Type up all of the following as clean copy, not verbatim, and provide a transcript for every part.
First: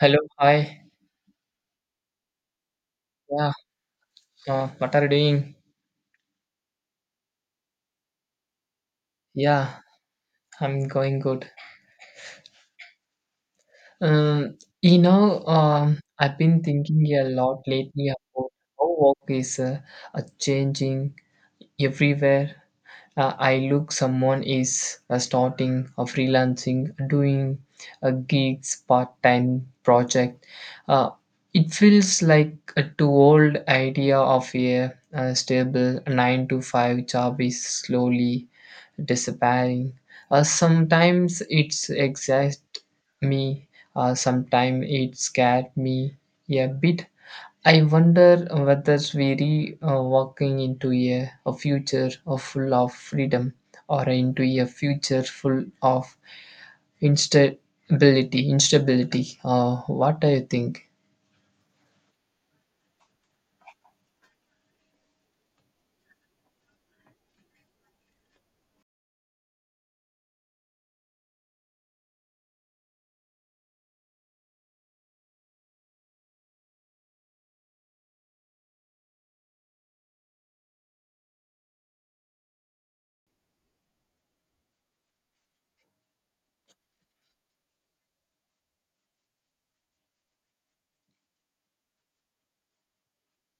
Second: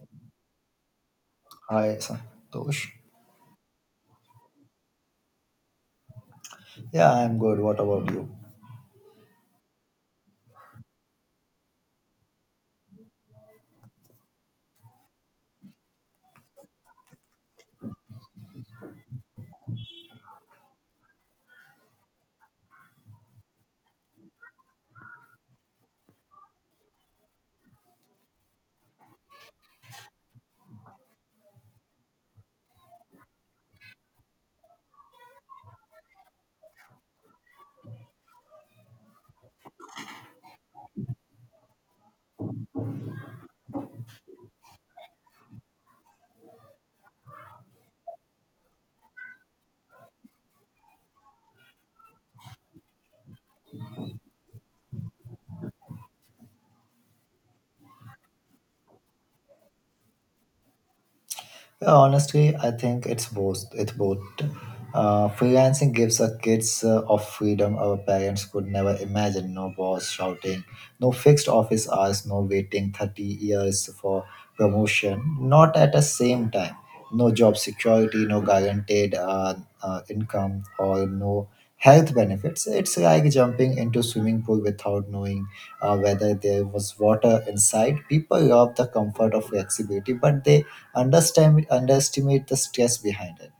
Hello, hi. Hi, Santosh. Yeah, what are you doing? Yeah, I'm good. What about you? Yeah, I'm going good. Um, you know, I've been thinking a lot lately about how work is changing everywhere. I look, someone is starting freelancing, doing gigs, part-time project. Uh, it feels like a too old idea of a, stable nine to five job is slowly disappearing. Sometimes it's exhaust me, sometimes it scared me a bit. I wonder whether we're walking into a future of full of freedom or into a future full of instability. Instability. What do you think? Yeah, honestly, I think it's both. Freelancing gives our kids of freedom our parents could never imagine. No boss shouting, no fixed office hours, no waiting 30 years for promotion. Not at the same time. No job security, no guaranteed income, or no health benefits. It's like jumping into swimming pool without knowing whether there was water inside. People love the comfort of flexibility, but they understand underestimate the stress behind it.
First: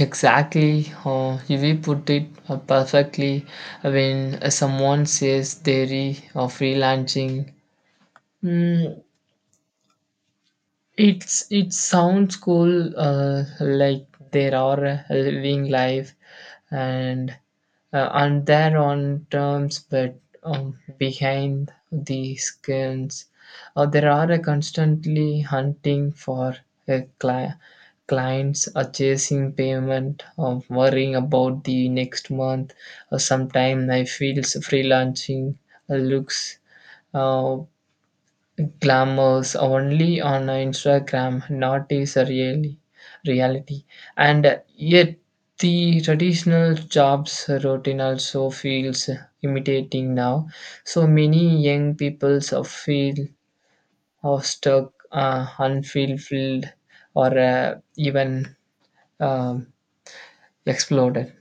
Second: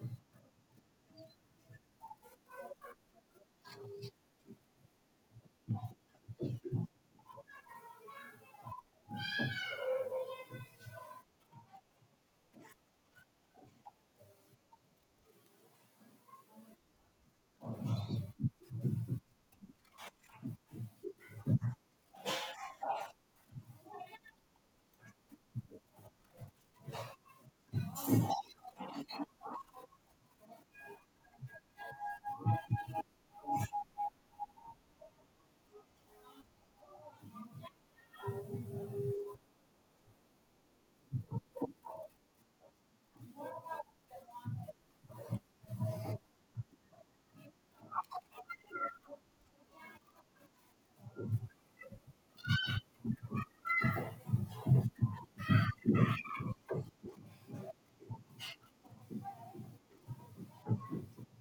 Exactly, we put it perfectly when someone says they're freelancing. Mm, It's it sounds cool. Like there are a living life, and and their own terms, but behind the skins, there are a constantly hunting for uh, cli- clients, chasing payment, worrying about the next month. Sometime I feel freelancing looks. Uh, glamours only on Instagram, not is a really reality. And yet the traditional jobs routine also feels imitating now. So many young peoples of feel or stuck, unfulfilled, or even um, exploded.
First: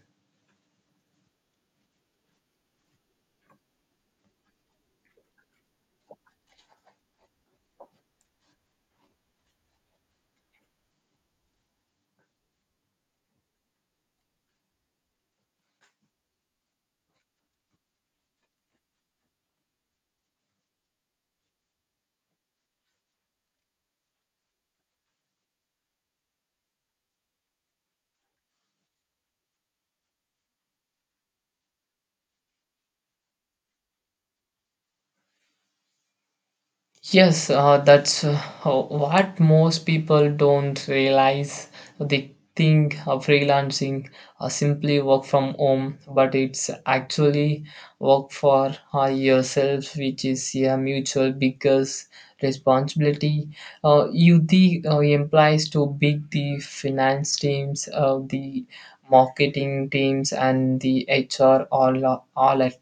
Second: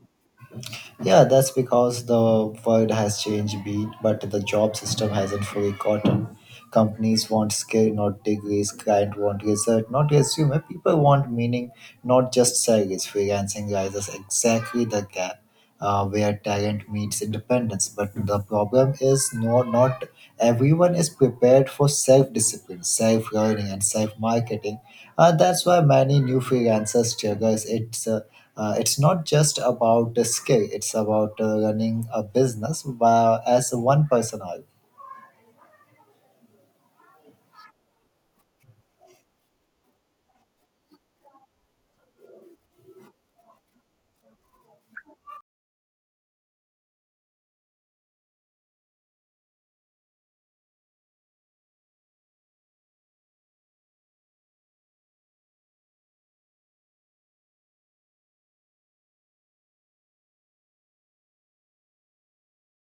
Yeah, that's because the world has changed beat, but the job system hasn't fully caught up. Companies want skill, not degrees. Client want research, not resume. People want meaning, not just salaries. Freelancing rises exactly the gap where talent meets independence. But the problem is no, not everyone is prepared for self-discipline, self-learning, and self-marketing. That's why many new freelancers struggle. It's not just about the skill, it's about running a business by, as one person. All. Yes, that's how- what most people don't realize. They think of freelancing simply work from home, but it's actually work for yourself, which is a mutual biggest responsibility. You the implies to big the finance teams, the marketing teams, and the HR all at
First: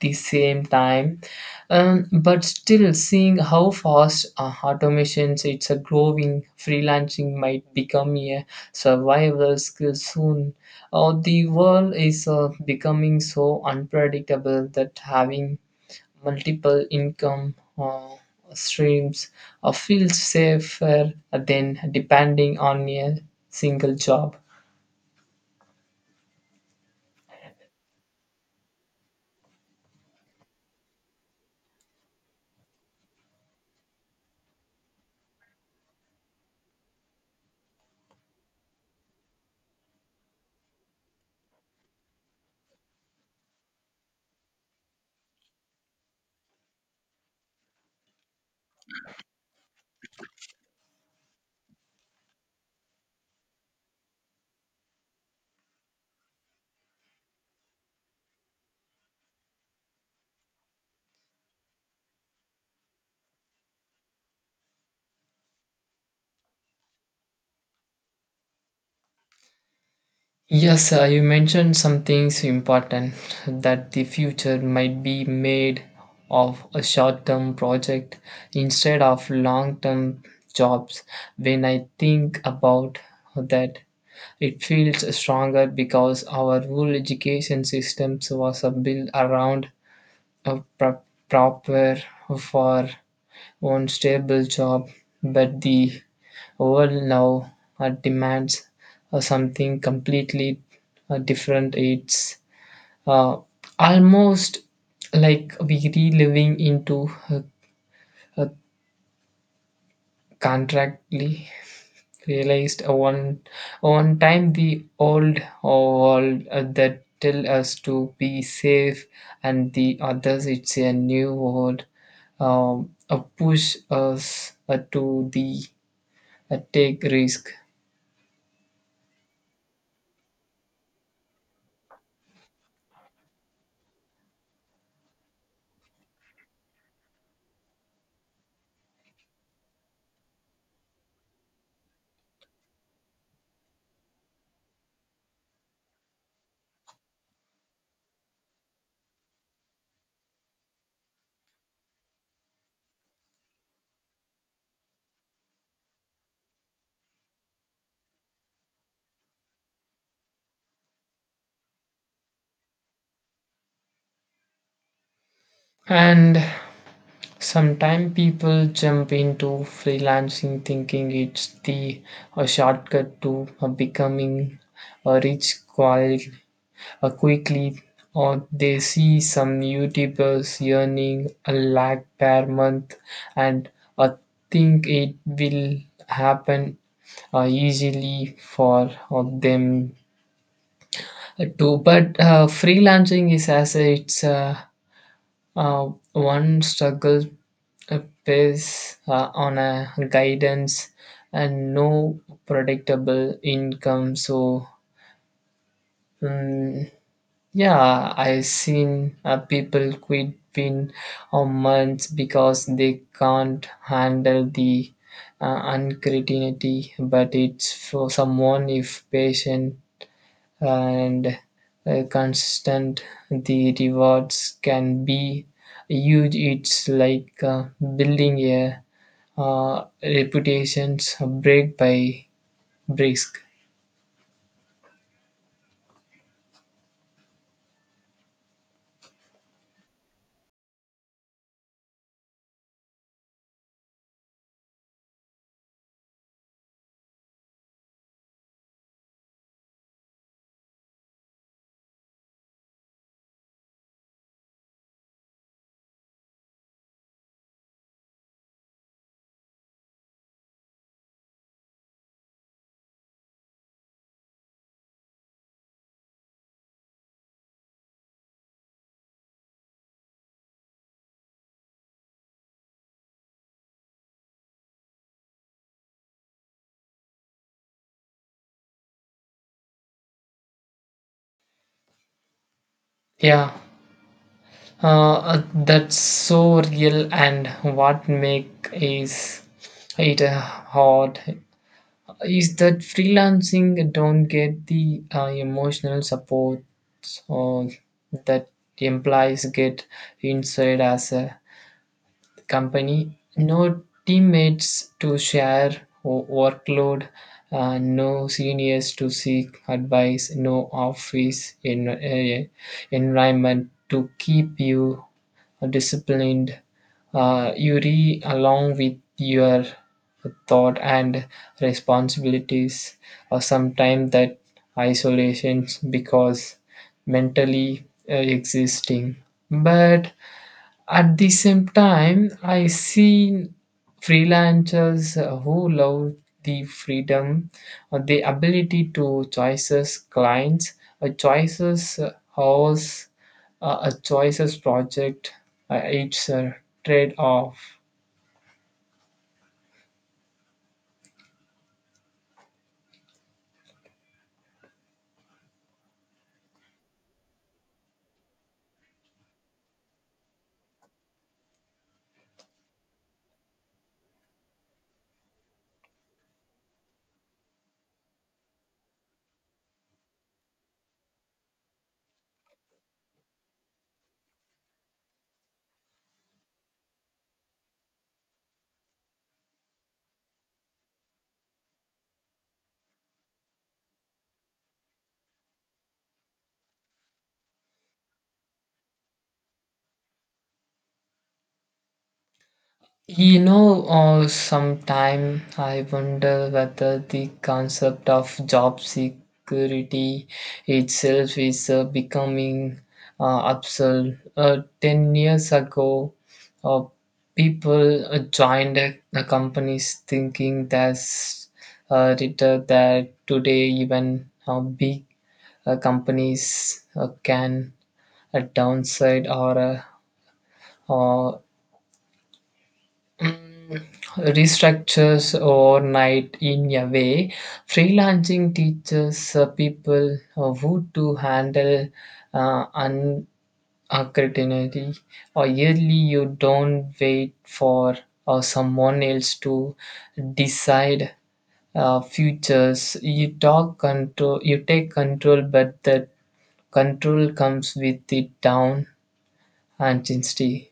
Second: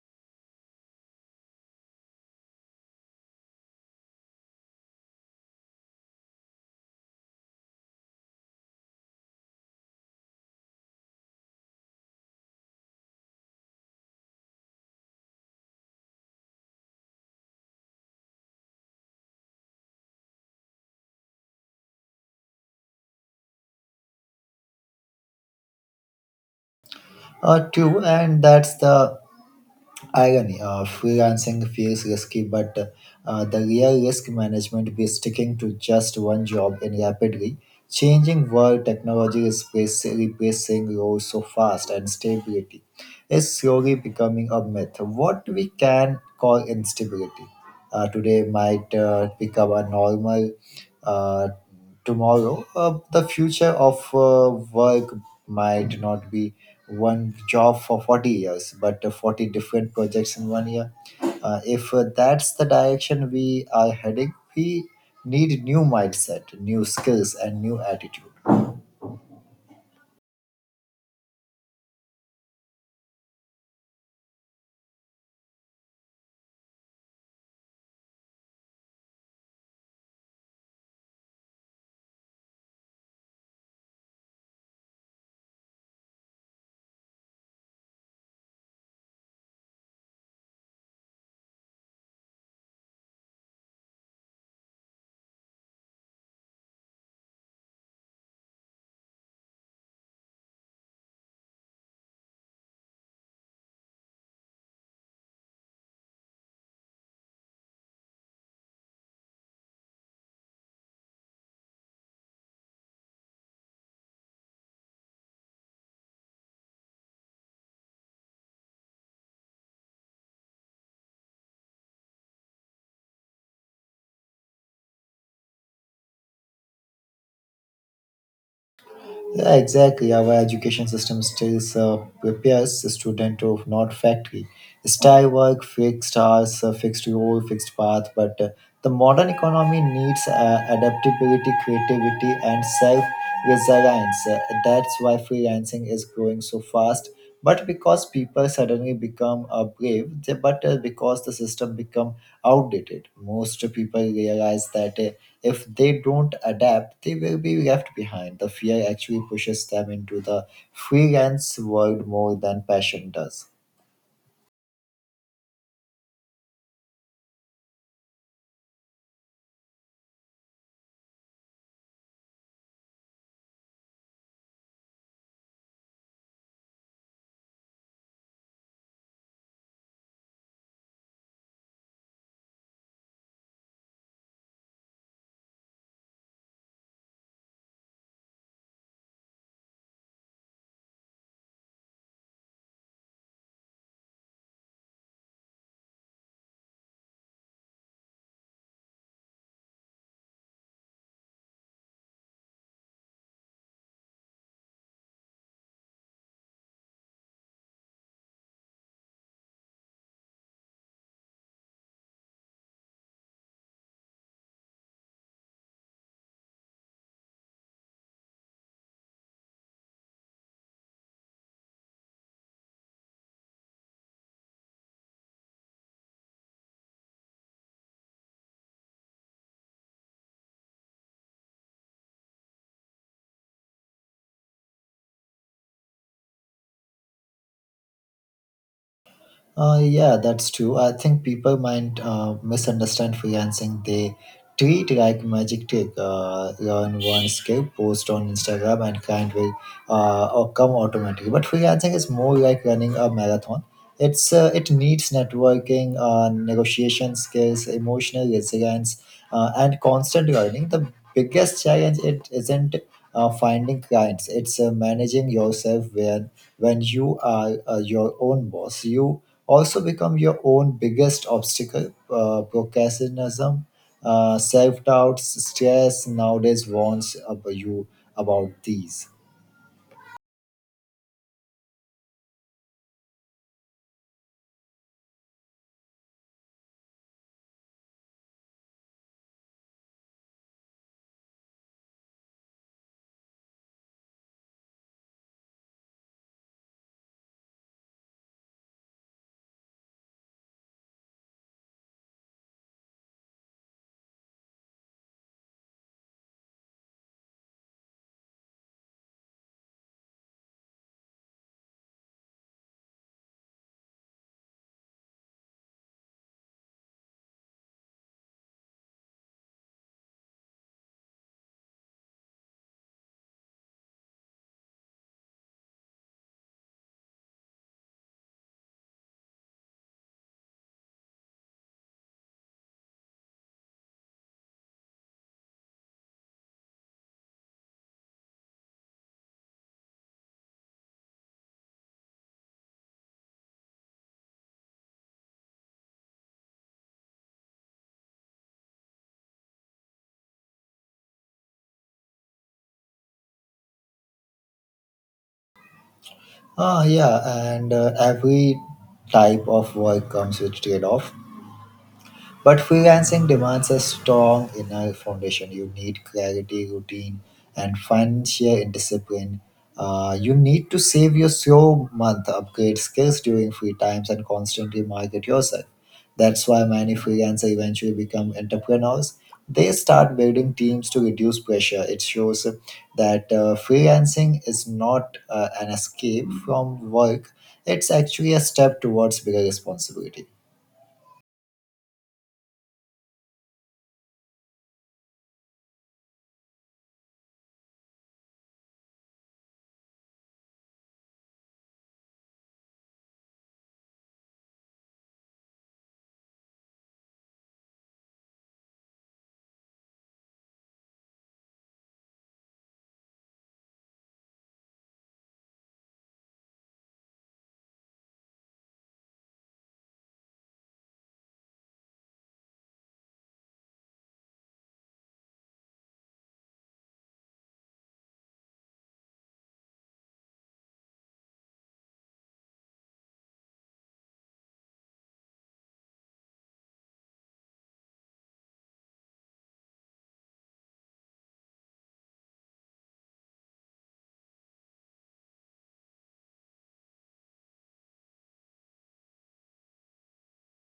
the same time but still, seeing how fast automations, it's a growing freelancing might become a survival skill soon. The world is becoming so unpredictable that having multiple income streams feels safer than depending on a single job. Two, and that's the irony. Freelancing feels risky, but the real risk management be sticking to just one job in rapidly changing world technology is replacing roles so fast and stability is slowly becoming a myth. What we can call instability today might become a normal uh, tomorrow. The future of work might not be one job for 40 years, but 40 different projects in 1 year. If that's the direction we are heading, we need new mindset, new skills, and new attitude. Yes, you mentioned some things important that the future might be made of a short term project instead of long term jobs. When I think about that, it feels stronger because our whole education systems was built around a pro- proper for one stable job, but the world now demands something completely different. It's uh, almost like we reliving into a contractly realized one time the old world that tell us to be safe and the others it's a new world push us to the take risk Yeah, exactly. Our education system still prepares the student of not factory style work, fixed hours, fixed role, fixed path. But the modern economy needs adaptability, creativity, and self resilience. That's why freelancing is growing so fast but because people suddenly become brave but because the system become outdated most people realize that if they don't adapt they will be left behind the fear actually pushes them into the freelance world more than passion does. and sometimes people jump into freelancing thinking it's the a shortcut to becoming a rich quite quickly, or they see some YouTubers earning a lakh per month and uh, think it will happen easily for them too. But freelancing is as it's. One struggle uh, pays on a guidance and no predictable income. So, mm yeah, I seen people quit within a month because they can't handle the uncertainty. But it's for someone if patient and constant the rewards can be huge. It's like building a reputations break by brisk. Yeah, that's true. I think people might misunderstand freelancing. They treat like magic trick. Learn one skill, post on Instagram, and client will or come automatically. But freelancing is more like running a marathon. It needs networking, negotiation skills, emotional resilience, and constant learning. The biggest challenge it isn't finding clients. It's managing yourself when you are your own boss, you also become your own biggest obstacle. Procrastination, self doubts, stress nowadays warns you about these. yeah that's so real and what make is it hard is that freelancing don't get the emotional support uh, that employees get inside as a company, no teammates to share workload, no seniors to seek advice, no office in, environment to keep you disciplined. You read along with your thought and responsibilities, or sometimes that isolation because mentally existing. But at the same time, I see freelancers who love the freedom, the ability to choices clients, a choices house, a choices project. It's a trade off. Ah, yeah, and every type of work comes with trade off. But freelancing demands a strong inner foundation. You need clarity, routine, and financial discipline. You need to save your slow month, upgrade skills during free times, and constantly market yourself. That's why many freelancers eventually become entrepreneurs. They start building teams to reduce pressure. It shows that freelancing is not an escape from work, it's actually a step towards bigger responsibility. You know, sometime I wonder whether the concept of job security itself is becoming absurd. 10 years ago, uh, people joined companies thinking that's written that today even big companies can downside or uh, Mm, restructures overnight in a way. Freelancing teaches people who to handle uh, uncertainty, or yearly you don't wait for someone else to decide futures. You take control, but that control comes with the down and intensity.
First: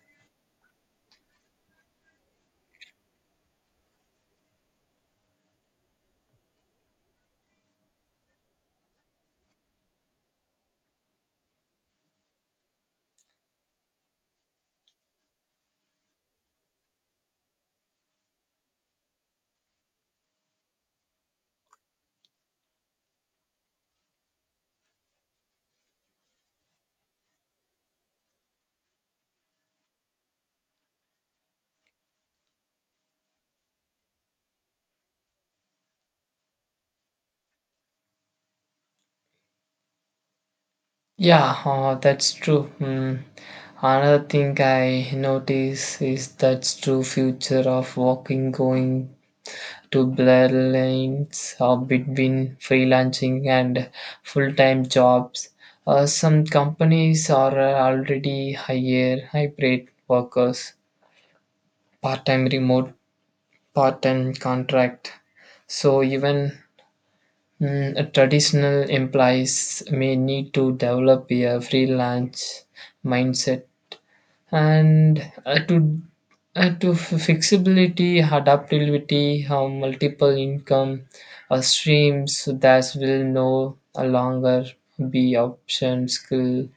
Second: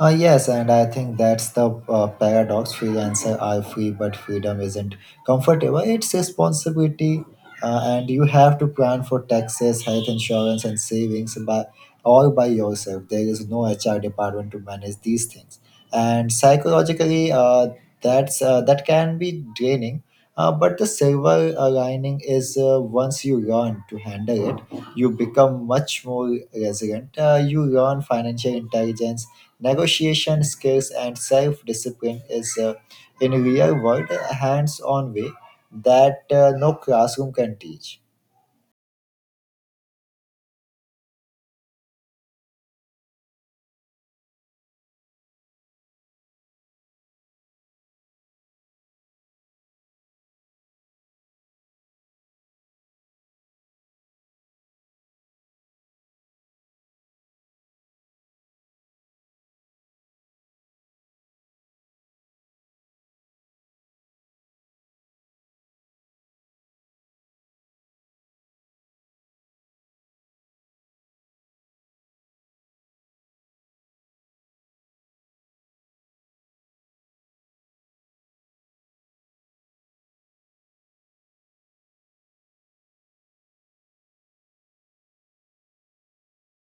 Yes, and I think that's the paradox. Freelancer are free, but freedom isn't comfortable. It's responsibility, and you have to plan for taxes, health insurance, and savings by all by yourself. There is no HR department to manage these things, and psychologically, that can be draining. But the silver lining is once you learn to handle it, you become much more resilient. You learn financial intelligence, negotiation skills, and self discipline is in real world hands on way that no classroom can teach. Yeah, that's true. Hmm. Another thing I notice is that's true future of walking going to blur lanes between freelancing and full-time jobs. Some companies are already hire hybrid workers, part-time remote, part-time contract. So even traditional employees may need to develop a freelance mindset and flexibility adaptability multiple income streams that will no longer be option skill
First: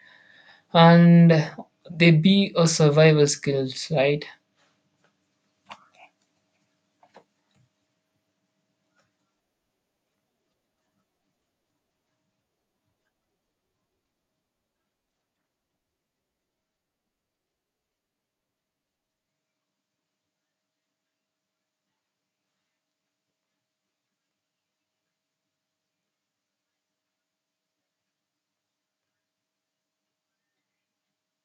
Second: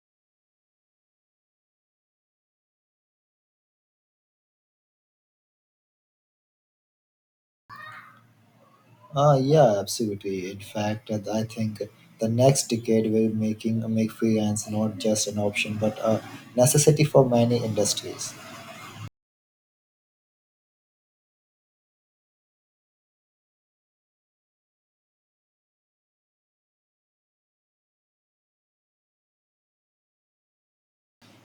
and they be a survival skills, right? Yeah, absolutely. In fact, I think the next decade will making make freelance not just an option but a necessity for many industries.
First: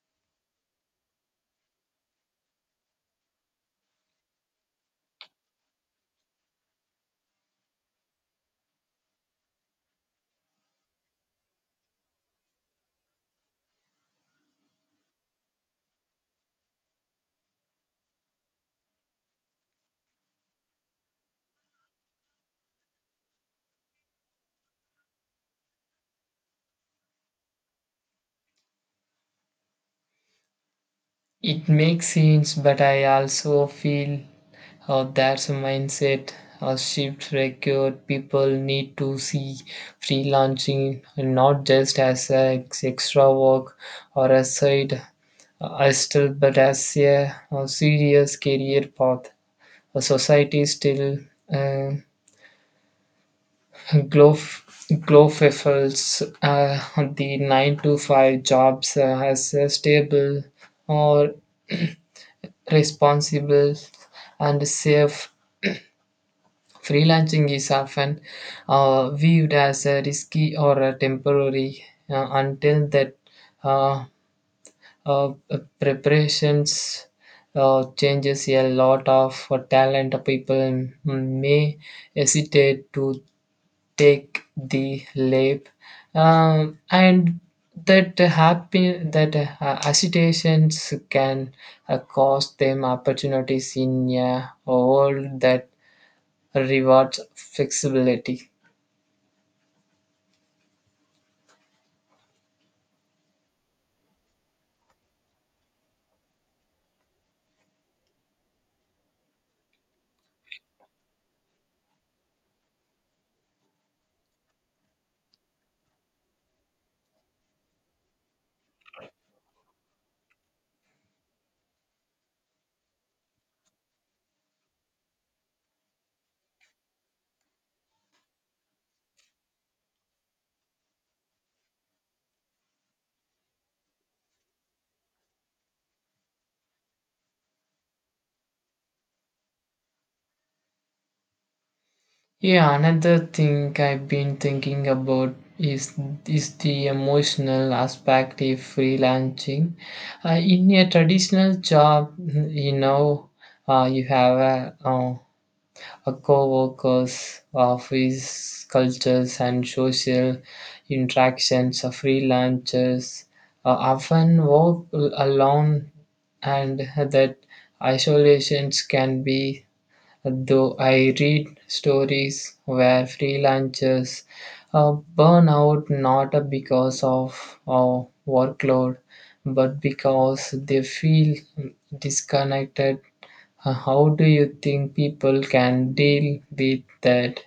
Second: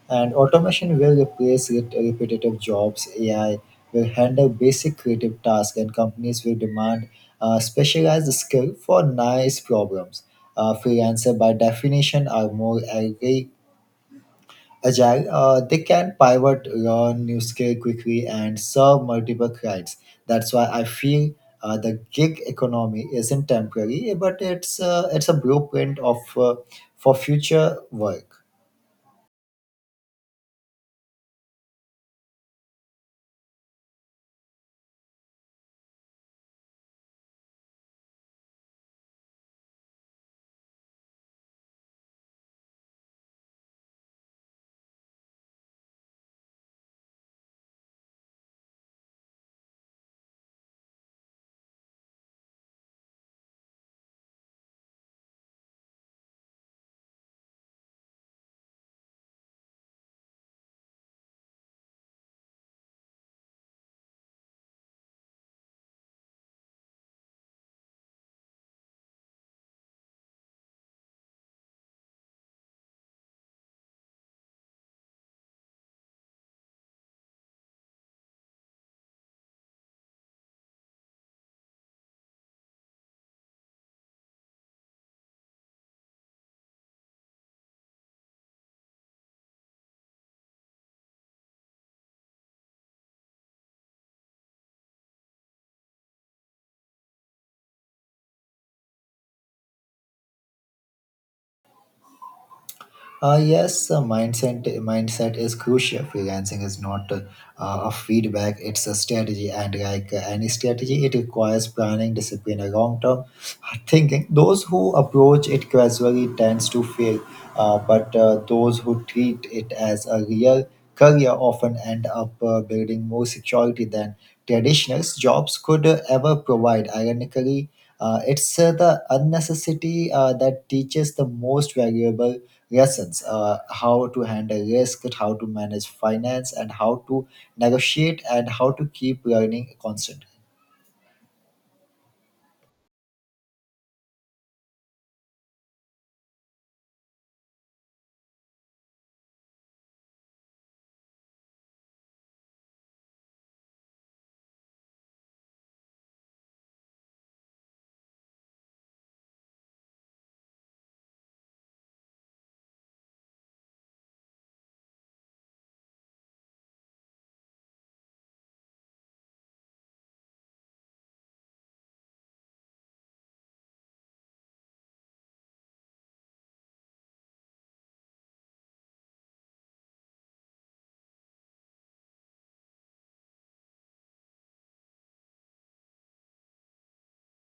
And automation will replace repetitive jobs. AI will handle basic creative tasks, and companies will demand specialized skill for nice problems. Freelancer, by definition, are more agile. They can pivot, learn new skill quickly, and serve multiple clients. That's why I feel the gig economy isn't temporary, but it's a blueprint of for future work. It makes sense, but I also feel that's a mindset shift required. People need to see freelancing not just as extra work or a side hustle, but as a, serious career path. A society still uh, glof- glorifies the nine to five jobs as a stable or responsible and safe. Freelancing is often viewed as a risky or a temporary until that uh, uh, preparations changes a lot of talent people may hesitate to take the lap and that happen that agitations can cost them opportunities in a world that rewards flexibility. Yes, mindset is crucial. Freelancing is not a feedback; it's a strategy, and like any strategy, it requires planning, discipline, and long-term thinking. Those who approach it casually tends to fail, but those who treat it as a real career often end up building more security than traditional jobs could ever provide. Ironically, it's the unnecessity that teaches the most valuable lessons how to handle risk how to manage finance and how to negotiate and how to keep learning constantly. Yeah, another thing I've been thinking about is the emotional aspect of freelancing in a traditional job, you know, you have a co-workers, office cultures, and social interactions. Freelancers often work alone, and that isolations can be. Though I read stories where freelancers burn out not because of workload, but because they feel disconnected. How do you think people can deal with that?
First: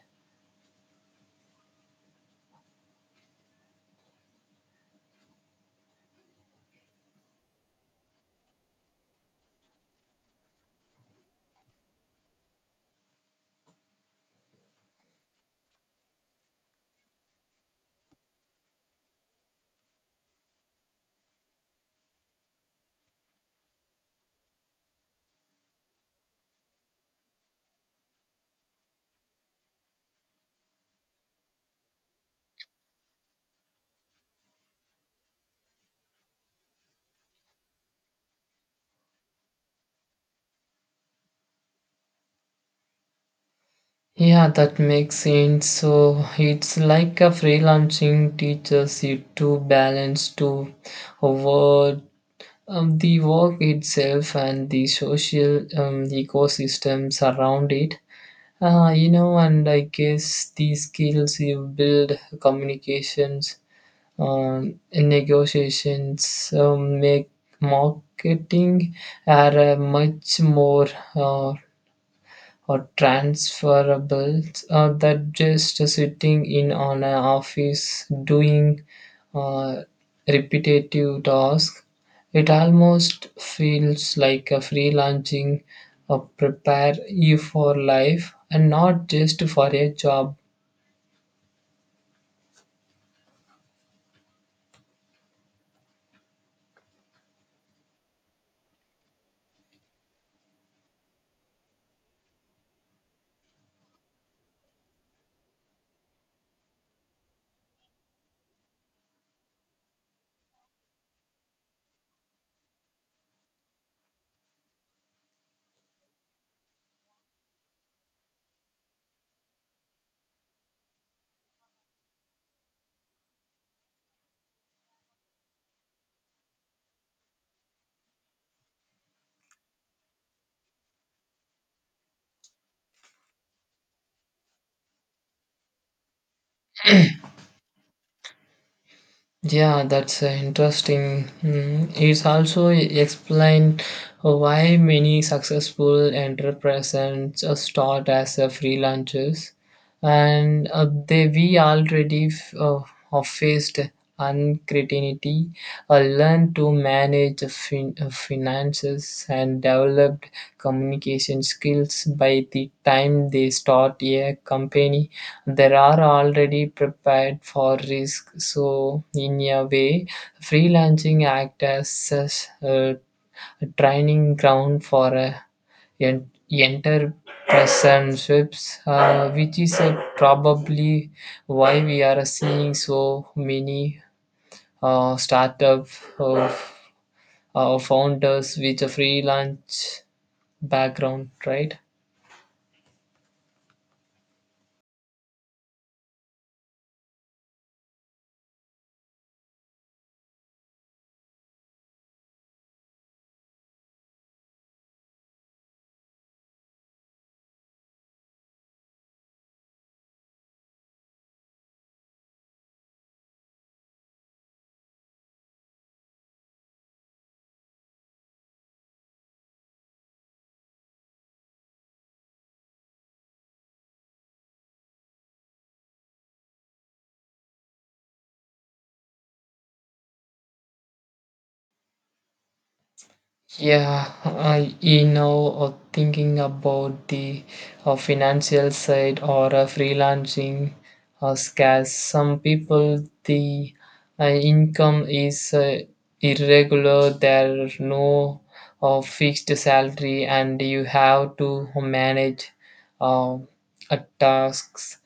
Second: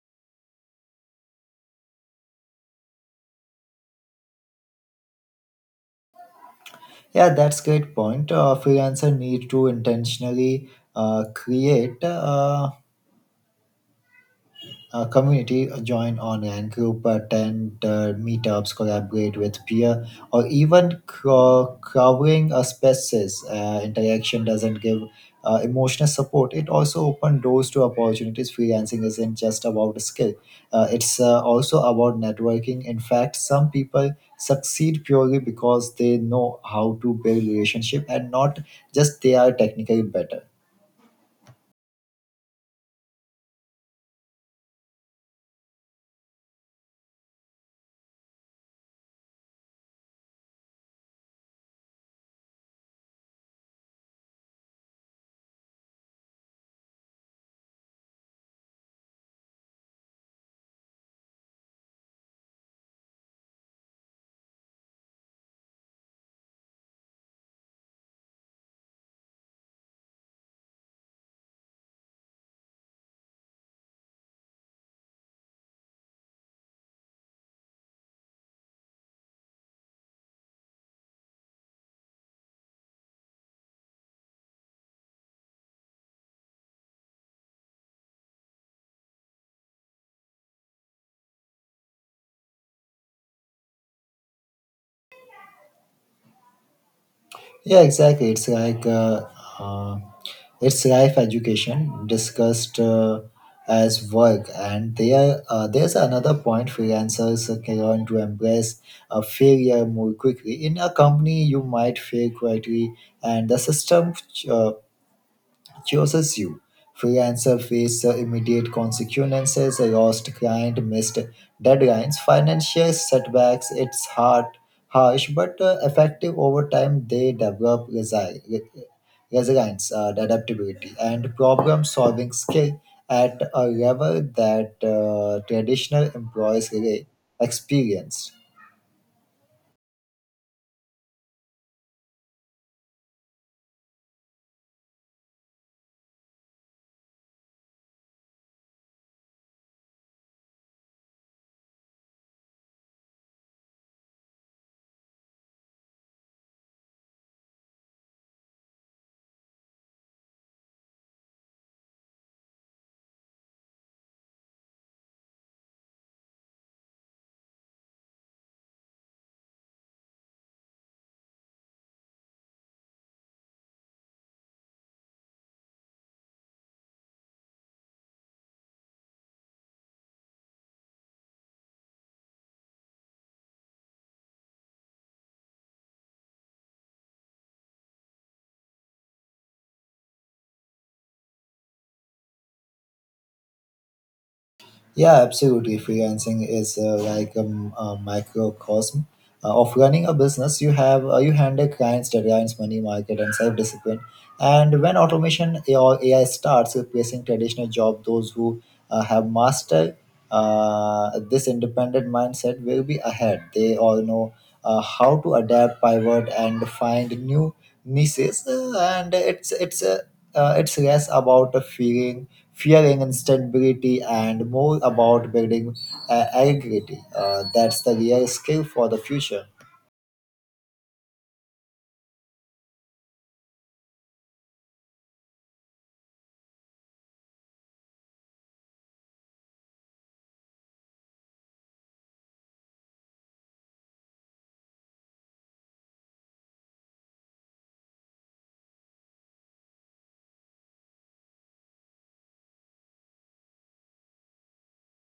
Yeah, that's great point. Freelancer need to intentionally create community, join online group, attend meetups, collaborate with peer, or even covering a spaces. Interaction doesn't give emotional support. It also open doors to opportunities. Freelancing isn't just about skill; it's also about networking. In fact, some people succeed purely because they know how to build relationship and not just they are technically better. Yeah, that makes sense. So it's like a freelancing teaches you to balance to avoid the work itself and the social ecosystems around it. You know, and I guess the skills you build, communications, in negotiations make marketing are much more uh, or transferable that just sitting in on an office doing uh, repetitive tasks. It almost feels like a freelancing prepare you for life and not just for a job. Yeah, exactly. Uh, it's life education discussed as work, and there's another point freelancers can learn to embrace a failure more quickly. In a company, you might fail quietly, and the system uh, chases you. Freelancers face immediate consequences, a lost client, missed deadlines, financial setbacks. It's hard, harsh, but effective over time. They develop resilience, adaptability, and problem-solving skill at a level that traditional employees really experienced. Yeah, that's interesting. Mm, it's also explained why many successful entrepreneurs start as freelancers, and they we already f- have faced uncertainty, learned to manage finances, and developed communication skills by the time they start a company. There are already prepared for risk, so in a way, freelancing acts as a training ground for entrepreneurships, which is probably why we are seeing so many startup uh, founders with a freelance background, right? Yeah, absolutely. Freelancing is like a microcosm of running a business. You handle clients, deadlines, money market, and self discipline. And when automation or AI starts replacing traditional job, those who have mastered this independent mindset will be ahead. They all know how to adapt, pivot, and find new niches. And it's less about the fearing instability and more about building agility. That's the real skill for the future. Yeah, I you know, or thinking about the financial side or freelancing or scarce. Some people the income is irregular. There are no fixed salary, and you have to manage uh, tasks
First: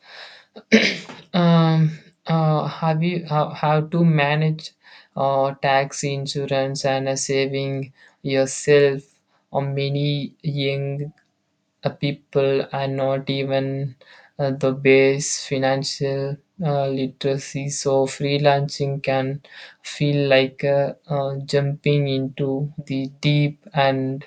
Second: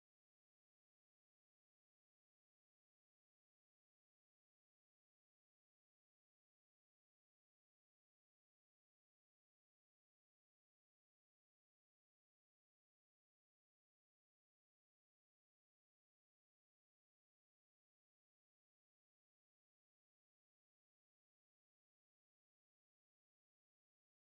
um, how to manage tax insurance and saving yourself, or many young people are not even the base financial literacy. So freelancing can feel like jumping into the deep and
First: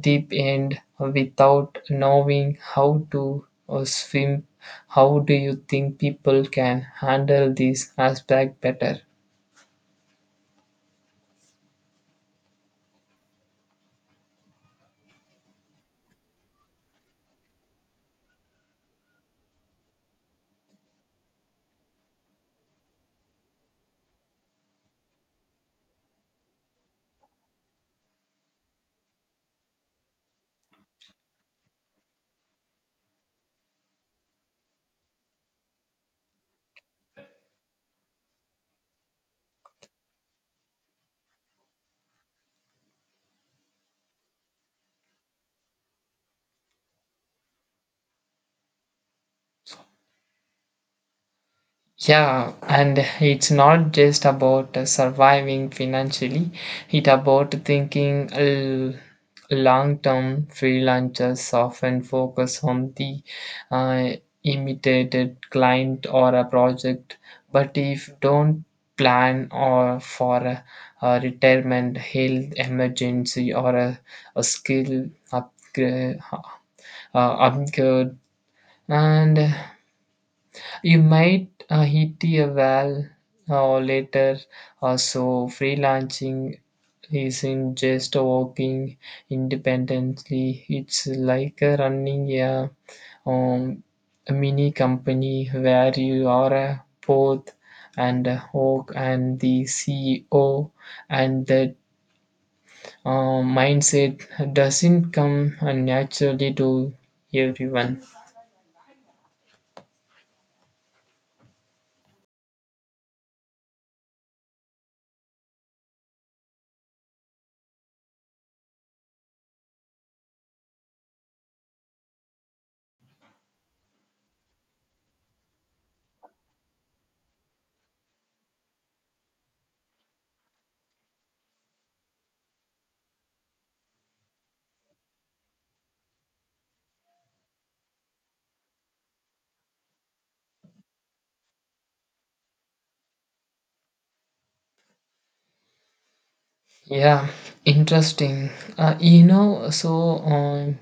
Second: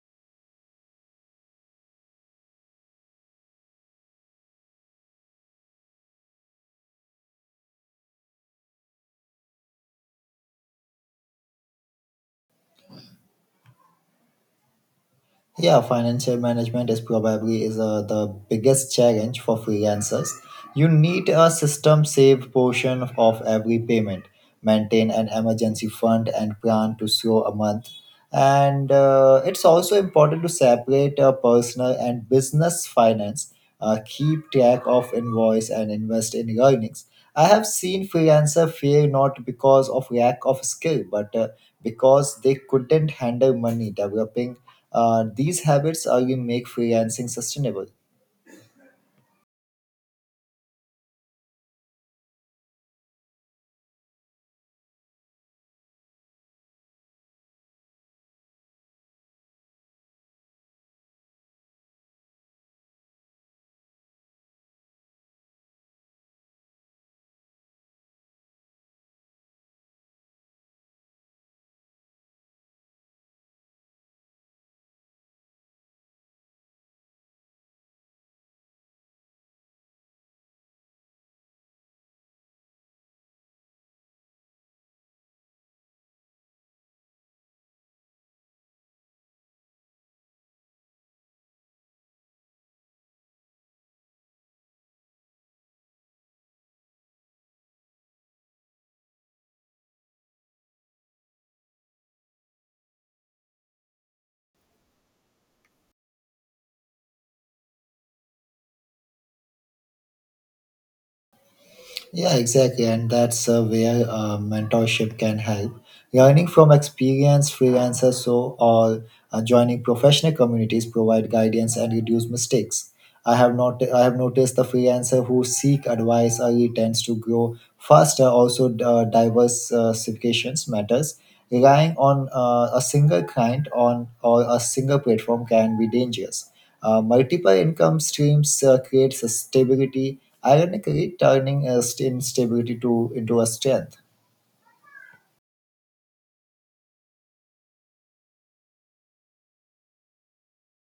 deep end without knowing how to swim. How do you think people can handle this aspect better? Yeah, financial management is probably is the biggest challenge for freelancers. You need a system save portion of every payment, maintain an emergency fund and plan to slow a month. And it's also important to separate personal and business finance, keep track of invoice and invest in earnings. I have seen freelancer fail not because of lack of skill, but because they couldn't handle money. Developing these habits are you make freelancing sustainable. Yeah, and it's not just about surviving financially, it's about thinking long term. Freelancers often focus on the uh, immediate client or a project, but if don't plan or for a retirement, health emergency, or a skill upgrade, upgrade, and you might hit a wall later or so. Freelancing isn't just working independently, it's like running um, a mini company where you are a both and a hawk and the CEO, and that uh, mindset doesn't come naturally to everyone. Yeah, exactly, and that's where mentorship can help. Learning from experienced freelancers, so or joining professional communities provide guidance and reduce mistakes. I have not I have noticed the freelancer who seek advice early tends to grow faster. Also, diversifications matters. Relying on a single client on or a single platform can be dangerous. Multiple income streams creates a stability, ironically turning a instability to into a strength. Yeah, interesting. You know, so um,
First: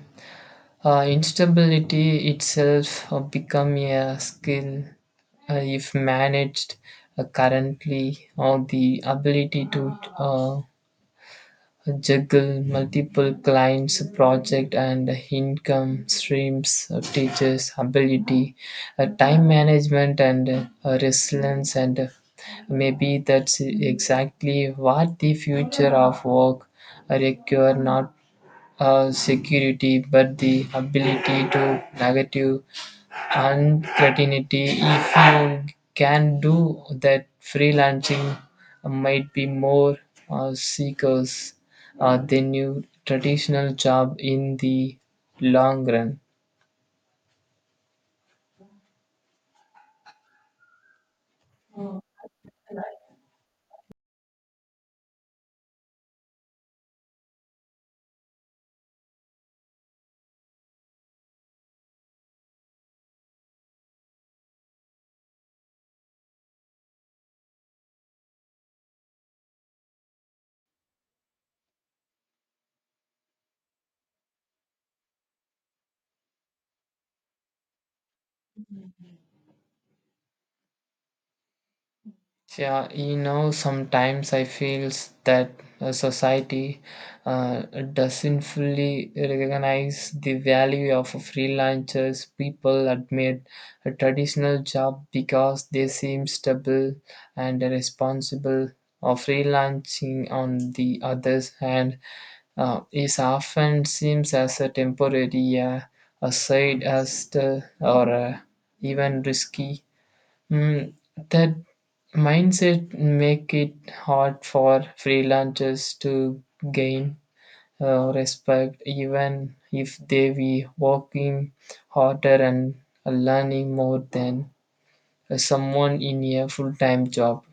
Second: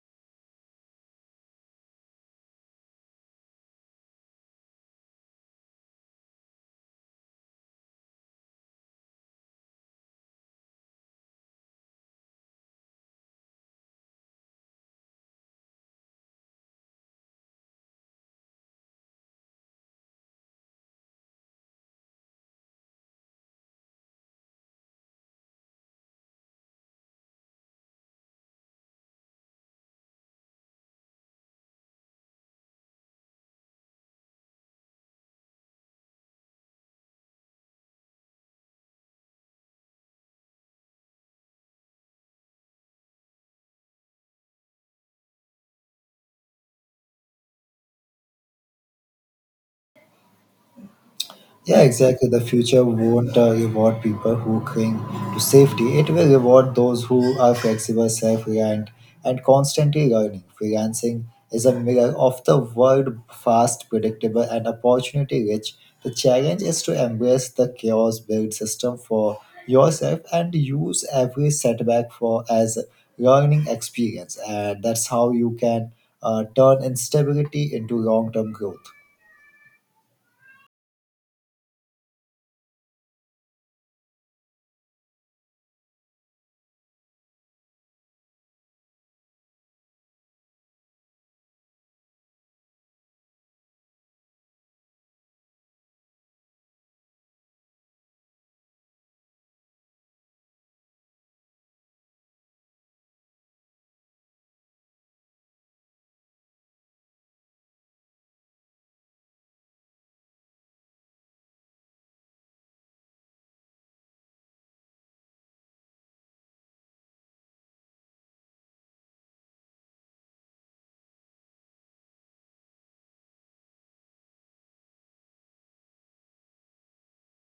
uh, instability itself become a skill if managed currently, or the ability to juggle multiple clients, project and income streams, teachers' ability, time management and resilience, and maybe that's exactly what the future of work require, not security but the ability to negative uncertainty. If you can do that, freelancing might be more seekers than your traditional job in the long run. Yeah, exactly. The future won't reward people who cling to safety. It will reward those who are flexible, self-reliant, and constantly learning. Freelancing is a mirror of the world, fast, predictable, and opportunity-rich. The challenge is to embrace the chaos, build system for yourself, and use every setback for as learning experience. And that's how you can turn instability into long-term growth. Yeah, you know, sometimes I feels that society uh, doesn't fully recognize the value of freelancers. People admit a traditional job because they seem stable and responsible. Or freelancing, on the other hand, is often seems as a temporary, a side hustle, or even risky. Mm, that mindset make it hard for freelancers to gain respect even if they be working harder and learning more than someone in a full-time job.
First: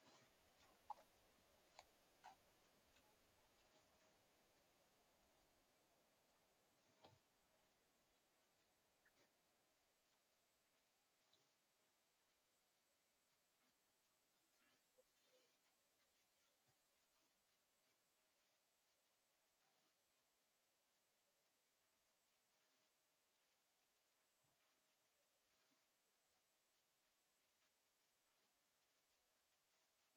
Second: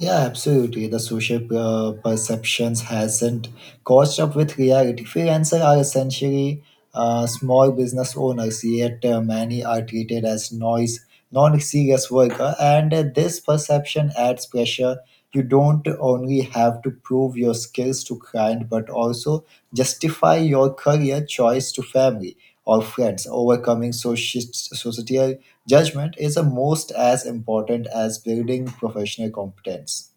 Yeah, absolutely. The social perceptions hasn't caught up with reality. Freelancers are essentially small business owners, yet many are treated as noise, non-serious worker, and this perception adds pressure you don't only have to prove your skills to client but also justify your career choice to family or friends overcoming societal judgment is almost as important as building professional competence.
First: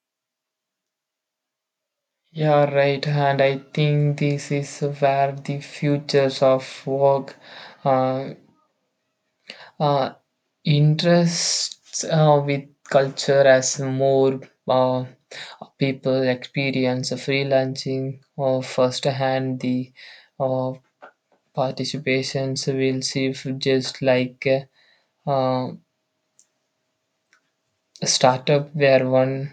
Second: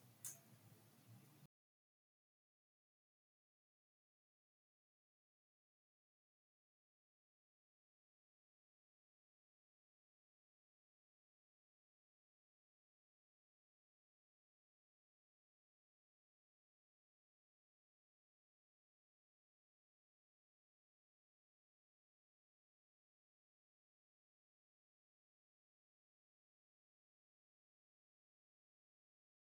Yeah, right, and I think this is where the futures of work uh, uh, interests with culture. As more uh, people experience freelancing or firsthand the uh, participations will see if just like uh, a startup where one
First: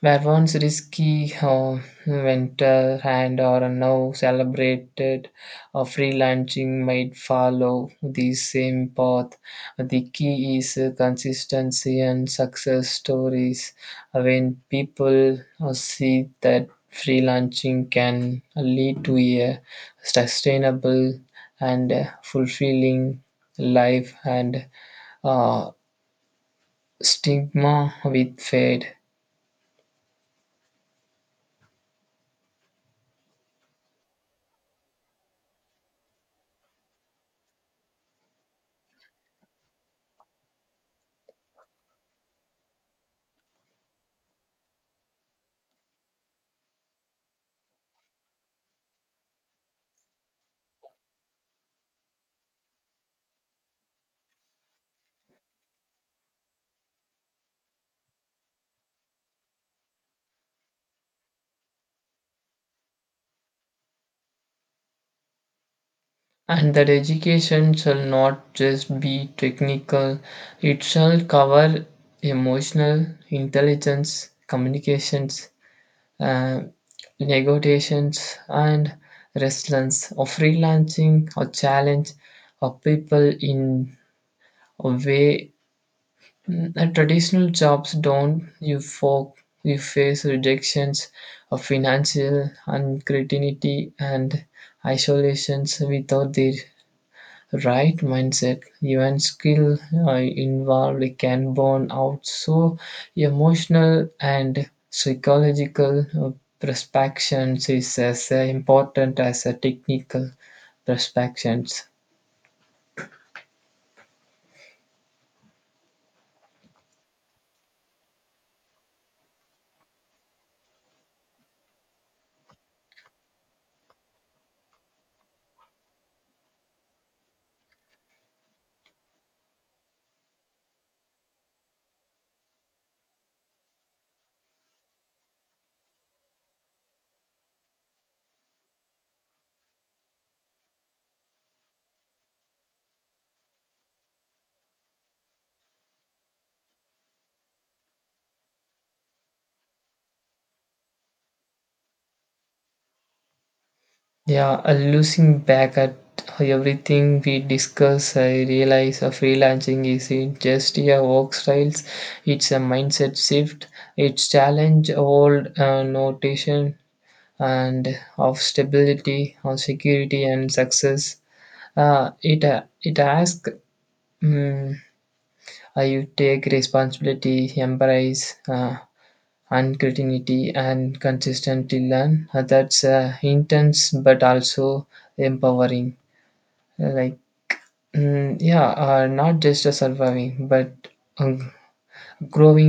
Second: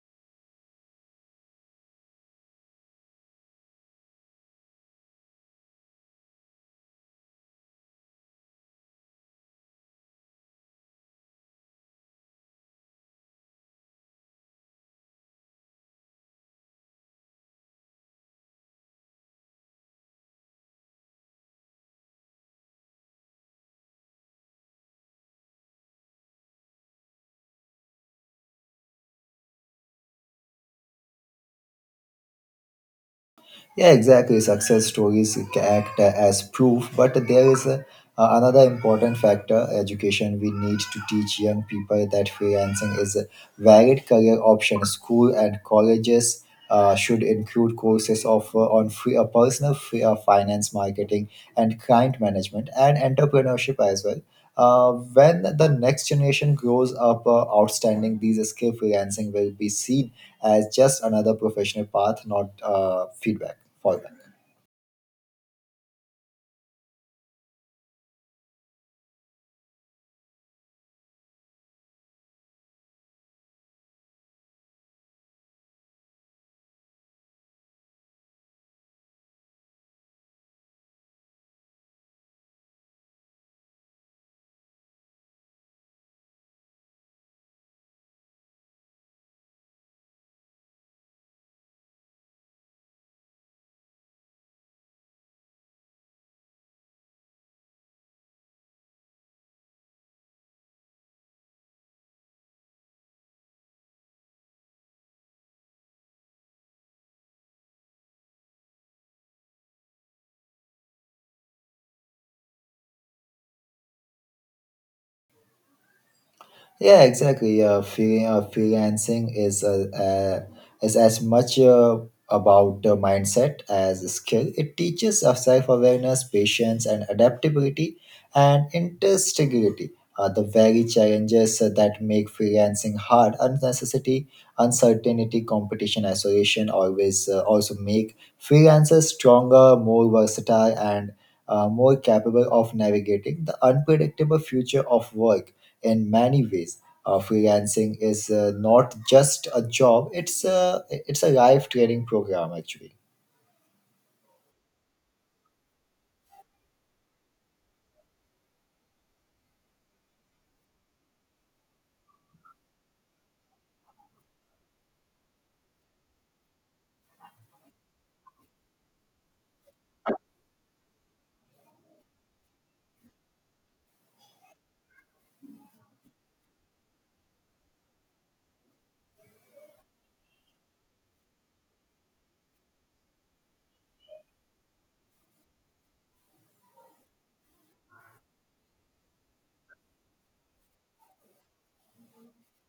where once risky venture and are now celebrated, freelancing might follow the same path. The key is consistency and success stories. When people see that freelancing can lead to a sustainable and fulfilling life, and uh, stigma with fade. Yeah, exactly. Success stories act as proof, but there is a, another important factor education. We need to teach young people that freelancing is a varied career option. School and colleges should include courses of, on personal finance, marketing, and client management, and entrepreneurship as well. When the next generation grows up outstanding, these skill freelancing will be seen as just another professional path, not fallback. And that education shall not just be technical, it shall cover emotional intelligence, communications, uh, negotiations and resilience or freelancing or challenge of people in a way, that traditional jobs don't. You folk you face rejections of financial uncertainty and isolations without their right mindset, even skill uh, involved can burn out. So emotional and psychological perspectives is as important as a technical perspectives. Yeah, exactly. Freelancing is as much about the mindset as skill. It teaches us self awareness, patience, and adaptability, and integrity. The very challenges that make freelancing hard, unnecessity, uncertainty, competition, isolation, always also make freelancers stronger, more versatile, and more capable of navigating the unpredictable future of work in many ways. Freelancing is not just a job; it's a life training program actually. Yeah Losing back at everything we discuss, I realize freelancing isn't just a work styles, it's a mindset shift. It's challenge old notation and of stability, of security and success. It asks mm you take responsibility, embrace uncertainty, and consistently learn. That's intense but also empowering. Like yeah, not just a surviving but uh, growing.